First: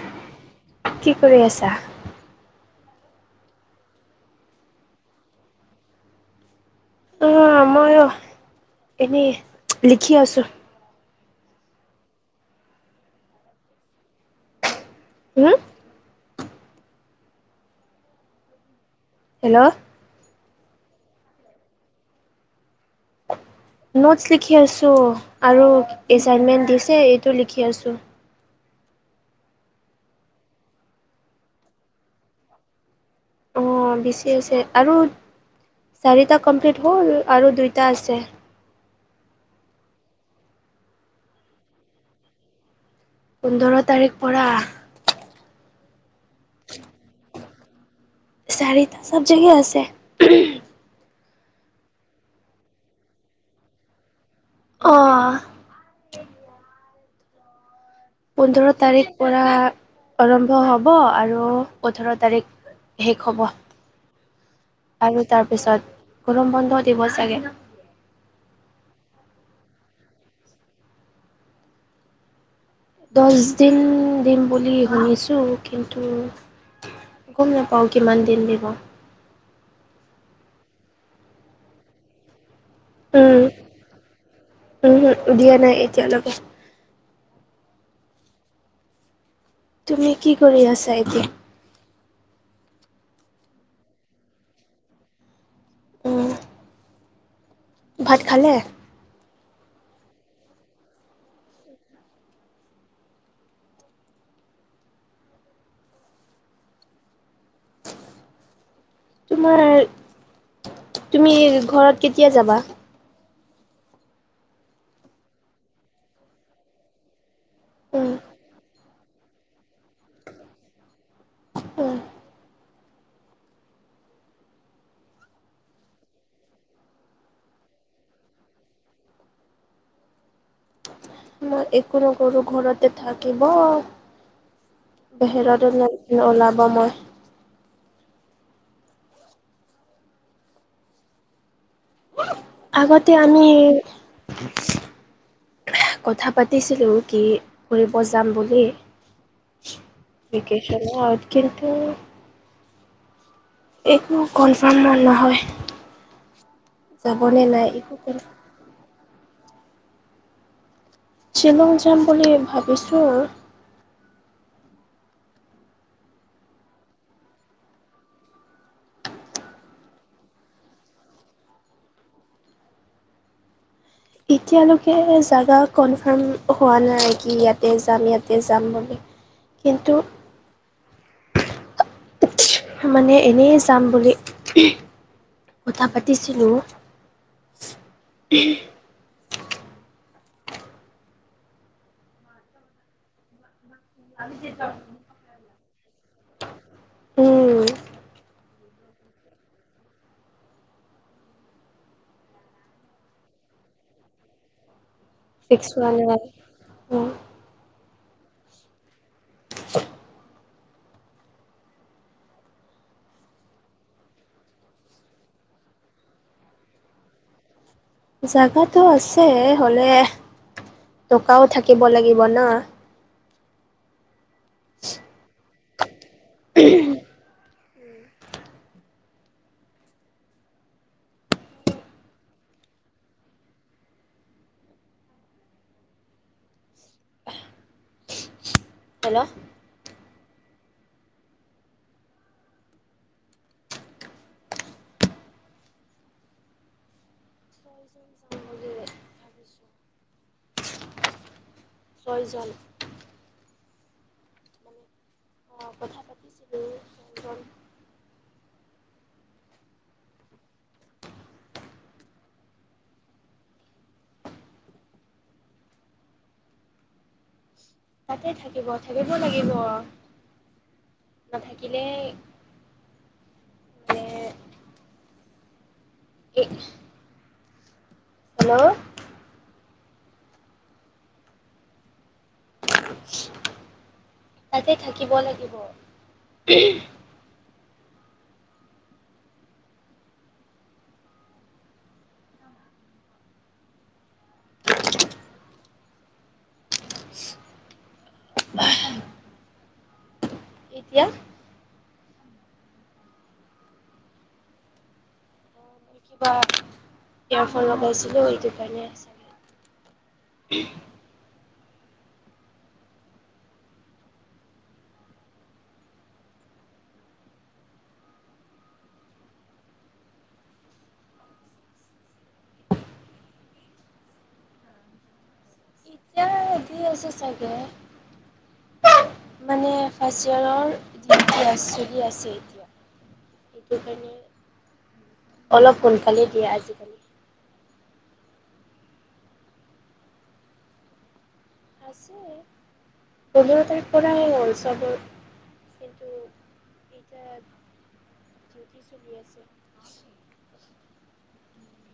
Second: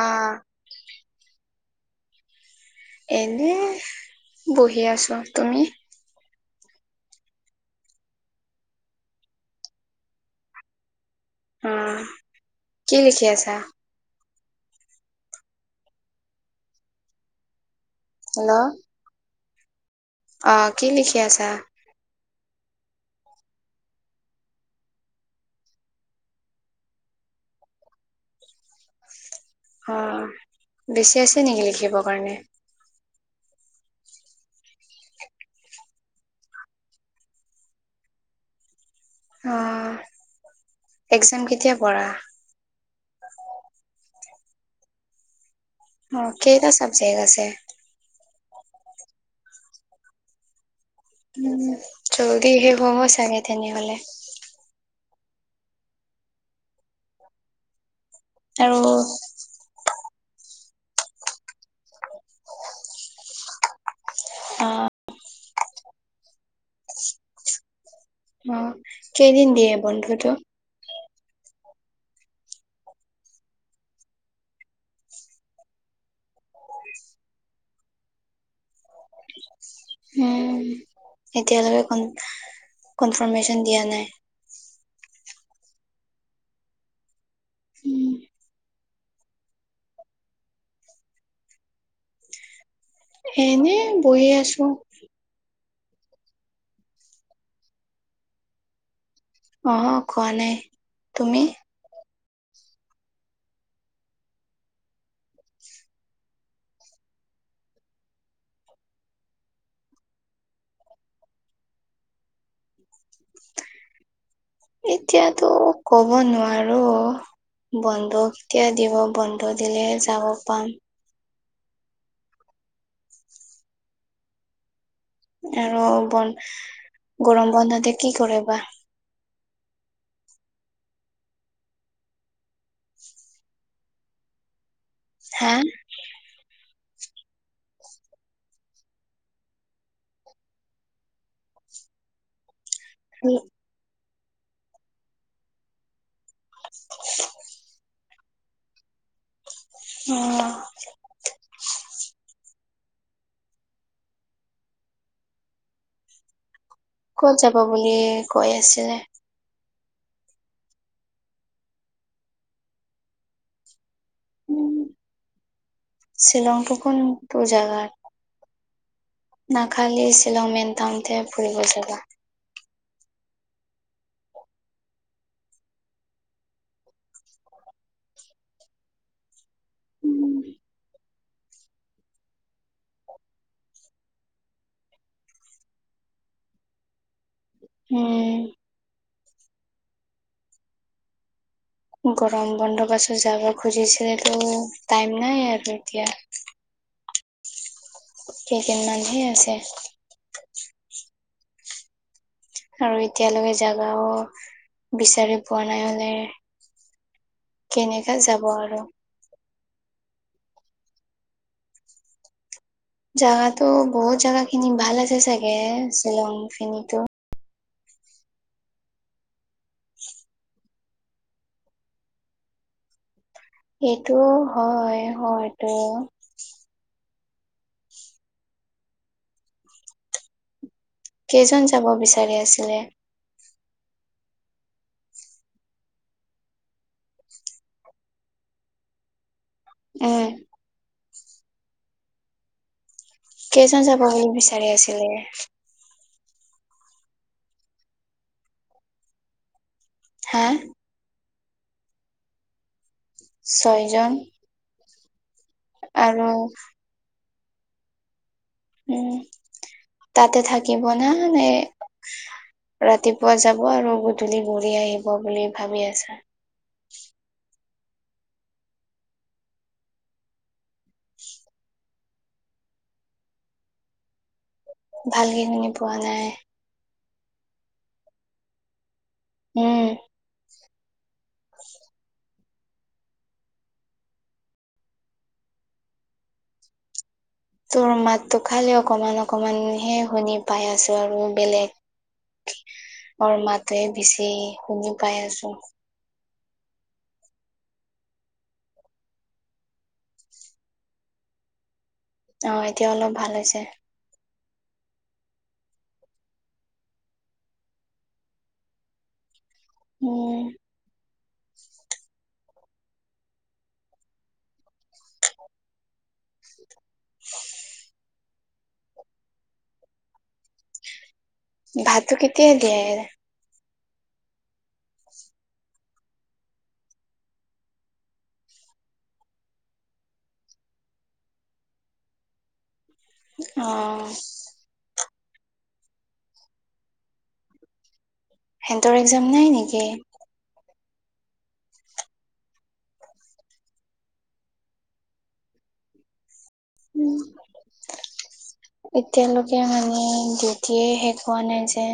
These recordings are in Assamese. আঁহ। কি কৰি আছা? এনেই বহি আছো। তুমি? উম মইও এনেই লিখি আছো। উম কি লিখি আছা? হোম? হেল্ল! হেল্ল'! অঁ কি লিখি আছা? নোটছ লিখি আছো। আৰু এছাইনমেণ্ট দিছে এইটো লিখি আছো। অ বেছি আছে নেকি লিখিব কাৰণে? অঁ বেছি আছে, আৰু চাৰিটা কমপ্লিট হ'ল আৰু দুইটা আছে। অঁ একজাম কেতিয়াৰ পৰা? পোন্ধৰ তাৰিখ পৰা। অ', কেইটা চাবজেক আছে? চাৰিটা চাবজেক্ট এ আছে। উম, জল্দি শেষ হ'ব চাগে তেনেহ'লে! অ'। পোন্ধৰো আৰু তাৰিখ পৰা আৰম্ভ হ'ব, আৰু ওঠৰ তাৰিখ শেষ হব। অ'। আৰু তাৰ পিছত গৰম বন্ধ দিৱ চাগে। অ', কেইদিন দিয়ে বন্ধটো? দচ দিন দিম বুলি শুনিছোঁ, কিন্তু গ'ম নেপাওঁ কিমান দিন দিব। উম, এতিয়ালৈকে কন-কনফাৰ্মেশচন দিয়া নাই। উম, হুম, দিয়া নাই এতিয়ালৈকে। উম। তুমি কি কৰি আছা এতিয়া? এনে বহি আছোঁ। উম ভাত খালে? অ', খোৱা নাই তুমি? তোমাৰ তুমি ঘৰত কেতিয়া যাবা? এতিয়াতো ক'ব নোৱাৰো। উম, বন্ধ কেতিয়া দিব বন্ধ দিলেহে যাব পাম। উম। আৰু বন্ গৰম বন্ধতে কি কৰি বা? মই একো নকৰো ঘৰতে থাকিব, হা বাহিৰত ওলাই ওলাব মই। আগতে আমি কথা পাতিছিলোঁ কি ফুৰিব যাম বুলি। অ ভেকেশনত কিন্তু একো কনফাৰ্ম মন নহয় যাবনে নাই একো কনফাৰম হৈ আছে। শ্বিলং যাম বুলি ভাবিছোঁ। উম, শ্বিলংটো কোনতো জাগাত? না খালি শ্বিলং মেইন টাউনতে ফুুৰিব যাবা? এতিয়ালৈকে জাগা কনফাৰ্ম হোৱা নাই, কি ইয়াতে যাম ইয়াতে যাম বুলি। কিন্তু উম। মানে এনেই যাম বুলি কথা পাতিছিলো। উম। গৰম বন্ধৰ পাছত যাব খুজিছিলেটো টাইম নাই আৰু এতিয়া। উম। কেইদিনমানহে আছে। আৰু এতিয়ালৈকে জাগাও বিচাৰি পোৱা ফিক্স নাই হোৱা মানে। উম, কেনেকা যাব আৰু। জাগাতো বহুত জাগা খিনি ভাল আছে চাগে শ্বিলং খিনিতো। জাগাটো আছে হ'লে টকাও থাকিব লাগিব ন। এইটো হয়, হয়টো। উম। কেইজন যাব বিচাৰি আছিলে। হেল্ল'। উমঁ। কেইজন যাব বুলি বিচাৰি আছিলে? হয়। [unintelligible] হাঁ? ছয়জন। ছয়জন। মানে অ' কথা আৰু- পাতিছিলোঁ ছয়জন। উমঁ, তা'তে থাকিব না, নে- ৰাতিপুৱা যাব আৰু গধূলি ঘূৰি আহিব বুলি ভাবি আছে। তা'তে থাকিব, থাকিব লাগিব। নাথাকিলে মানে ভালকে শুনি পোৱা নাই। এই হেল্ল'। উমঁ। হয়। উম। তা'তে থাকিব লাগিব, উম। তোৰ মাতটো খালি অকণমান-অকণমান হে শুনি পাই আছো আৰু বেলেগ- মোৰ মাতটোয়ে বেছি শুনি পাই আছো। উম। বাহ। এতিয়া? অঁ' এতিয়া অলপ ভাল হৈছে। এয়াৰফোন লগাইছিলো সেইটো কাৰণে আছে। উম। হয়। ভাবতো কেতিয়া দিয়ে? এতিয়া দি আছে চাগে। মানে ফাৰ্ষ্ট ইয়াৰৰ যি চলি আছে এতিয়া। অ সেইটো কাৰণে, অলপ সোনকালেই দিয়ে আজিকালি। সিহঁতৰ এক্সাম নাই নেকি? আছে। পোন্ধৰ তাৰিখ পৰা এই অঞ্চলবোৰ কিন্তু- উম, এতিয়া ডিউটি চলি আছে এতিয়ালৈকে মানে দি- য়ে শেষ হোৱা নাই যে।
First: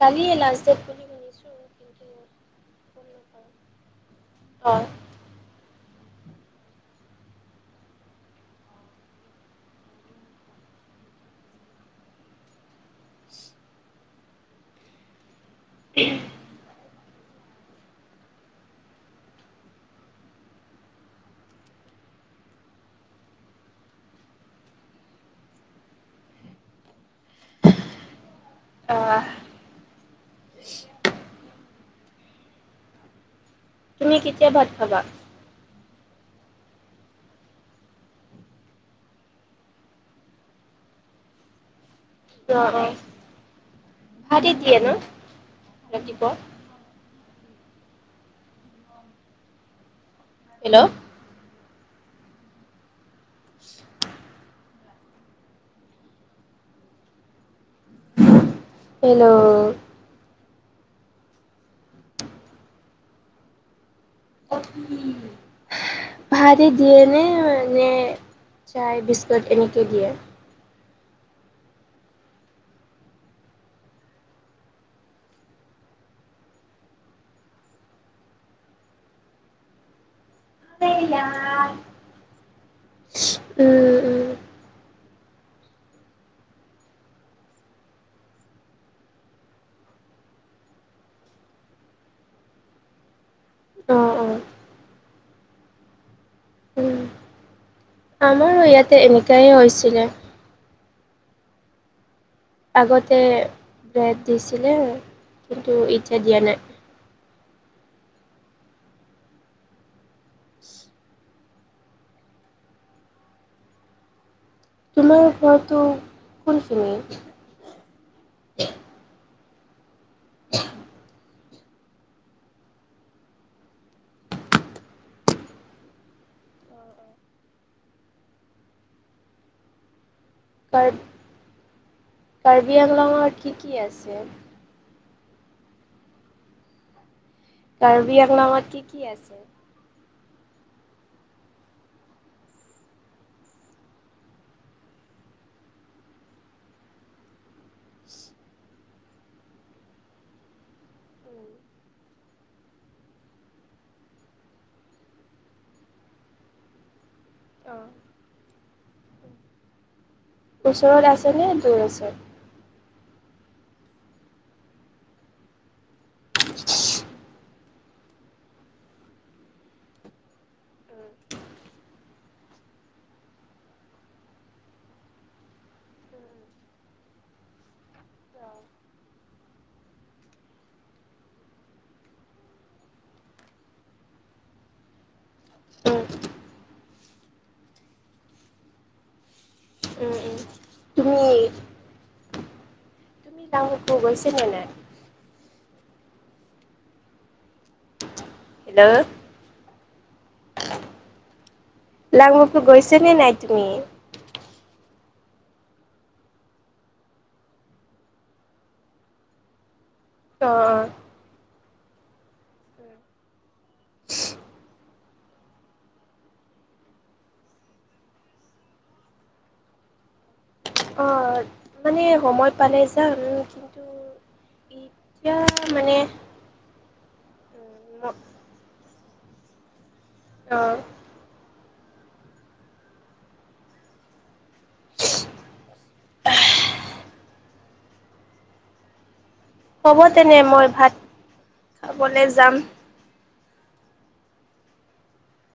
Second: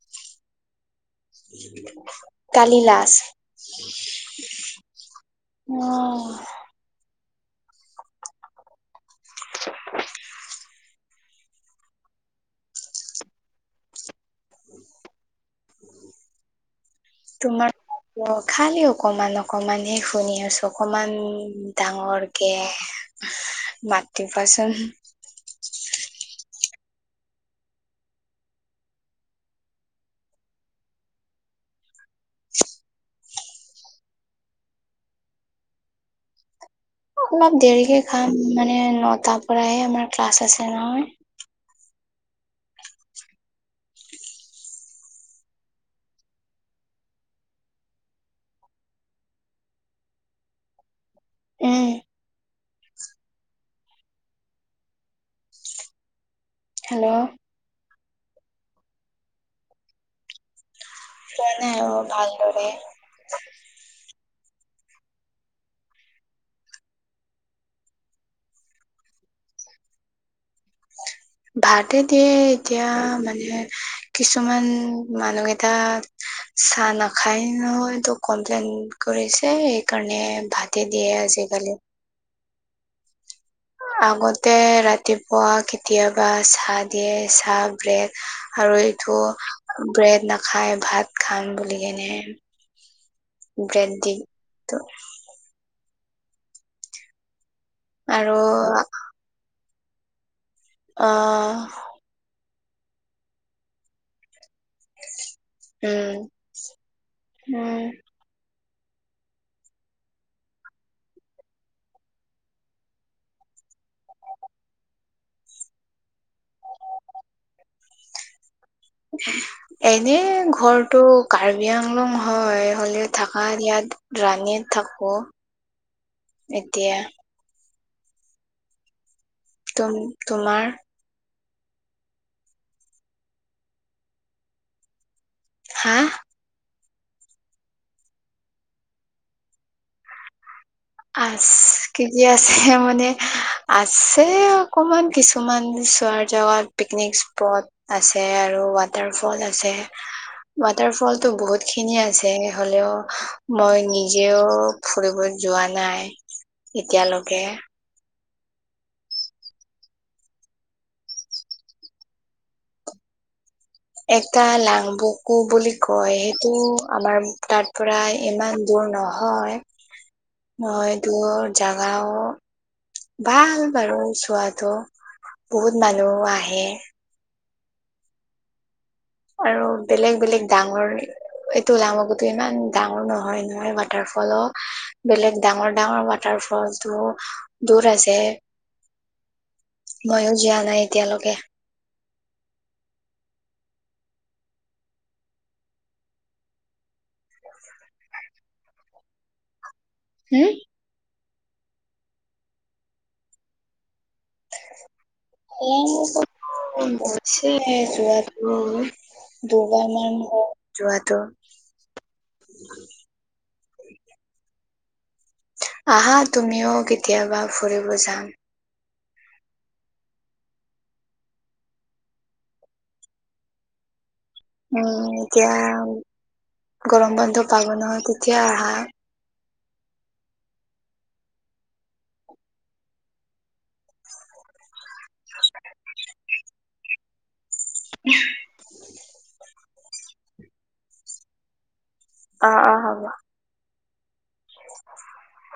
কালিয়ে লাষ্ট ডেট বুলু। কাল লাষ্ট। নাপাওঁ অঁহ। উম। তোমাৰ অহ', - খালি অকণমান-অকণমান হে শুনি আছো অকণমান ডাঙৰকে। মা [unintelligible] কচম অ তুমি কেতিয়া ভাত খাবা অলপ দেৰিকে খাম মানে নটাৰ পৰাহে আমাৰ ক্লাছ আছে নহয় অ অ ভাতে দিয়ে ন ৰাতি পুৱা হেল্ল' উম [inaudible] হেল্ল' হেল্ল' মানে অ ভালদৰে [unintelligible] ভাতে দিয়ে নে নে চাহ বিস্কুট এনেকে দিয়ে ভাতে দিয়ে এতিয়া মানে কিছুমান মানুহ কেইতা চাহ নাখায় নহয়তো কমপ্লেইন কৰিছে সেইকাৰণে ভাত উম উম, আগতে ৰাতিপুৱা কেতিয়াবা চাহ দিয়ে চাহ ব্ৰেড আৰু এইটো ব্ৰেড নাখাই ভাত খাম বুলি কেনেহে ব্ৰেড দি অ', অ', ত উম। আৰু আমাৰো ইয়াতে এনেকাই হৈছিলে অ আগতে ব্ৰেড দিছিলে কিন্তু উম এতিয়া দিয়া নাই উম উ তোমাৰ ঘৰটো কোনখিনি এনে ঘৰটোক কাৰ্বি আংলং হয় হ'লে থাকাত ইয়াত ৰাণিত থাকোঁ এতিয়া তম তোমাৰ কাৰ কাৰ্বি আংলংত কি কি আছে হা কাৰ্বি আংলঙতত কি কি আছে আচ কিকি আছে মানে আছে অকমান কিছুমান চোৱাৰ জেগাত পিকনিক স্পট আছে আৰু ৱাটাৰ ফল আছে ৱাটাৰ ফলতটো বহুত খিনি আছে হলেও মই নিজেও ফুৰিব যোৱা নাই নাই এতিয়ালৈকে অ', ওচৰত আছেনে দুৰ আছে এটা লাংবকু বুলি কয় সেইটো আমাৰ তাৰ পৰা ইমান দুৰ নহয় মই দুৰ জাগাও ভাল বাৰু চোৱাাতটো বহুত মানুহ আহে উম আৰু বেলেগ বেলেগ ডাঙৰ এইটো ওলামকুো ইমান ডাঙৰ নহয় নহয় ৱাটাৰ ফলো বেলেগ ডাঙৰ ডাঙৰ তাৰ ফল টো দূৰ আছে দুৰ আছে উম মইও উম যোৱা নাই তুমি এতিয়ালৈকে তুৰ গৈছে নে নাই হল হম লাকমখটো গৈছেনে নাই তুমি সছে যোৱা তমি ধব ম অ যোৱাটো আহা তুমিও কেতিয়াবা ফুৰিব যাম অ মানে সময় পালে যাম কিন্তু উম এতিয়া গৰম বন্ধ পালো নহয় তেতিয়া আহা অ [unintelligible] হ'ব তেনে মই ভাত খাবলৈ অ যাম অ হ'ব হয়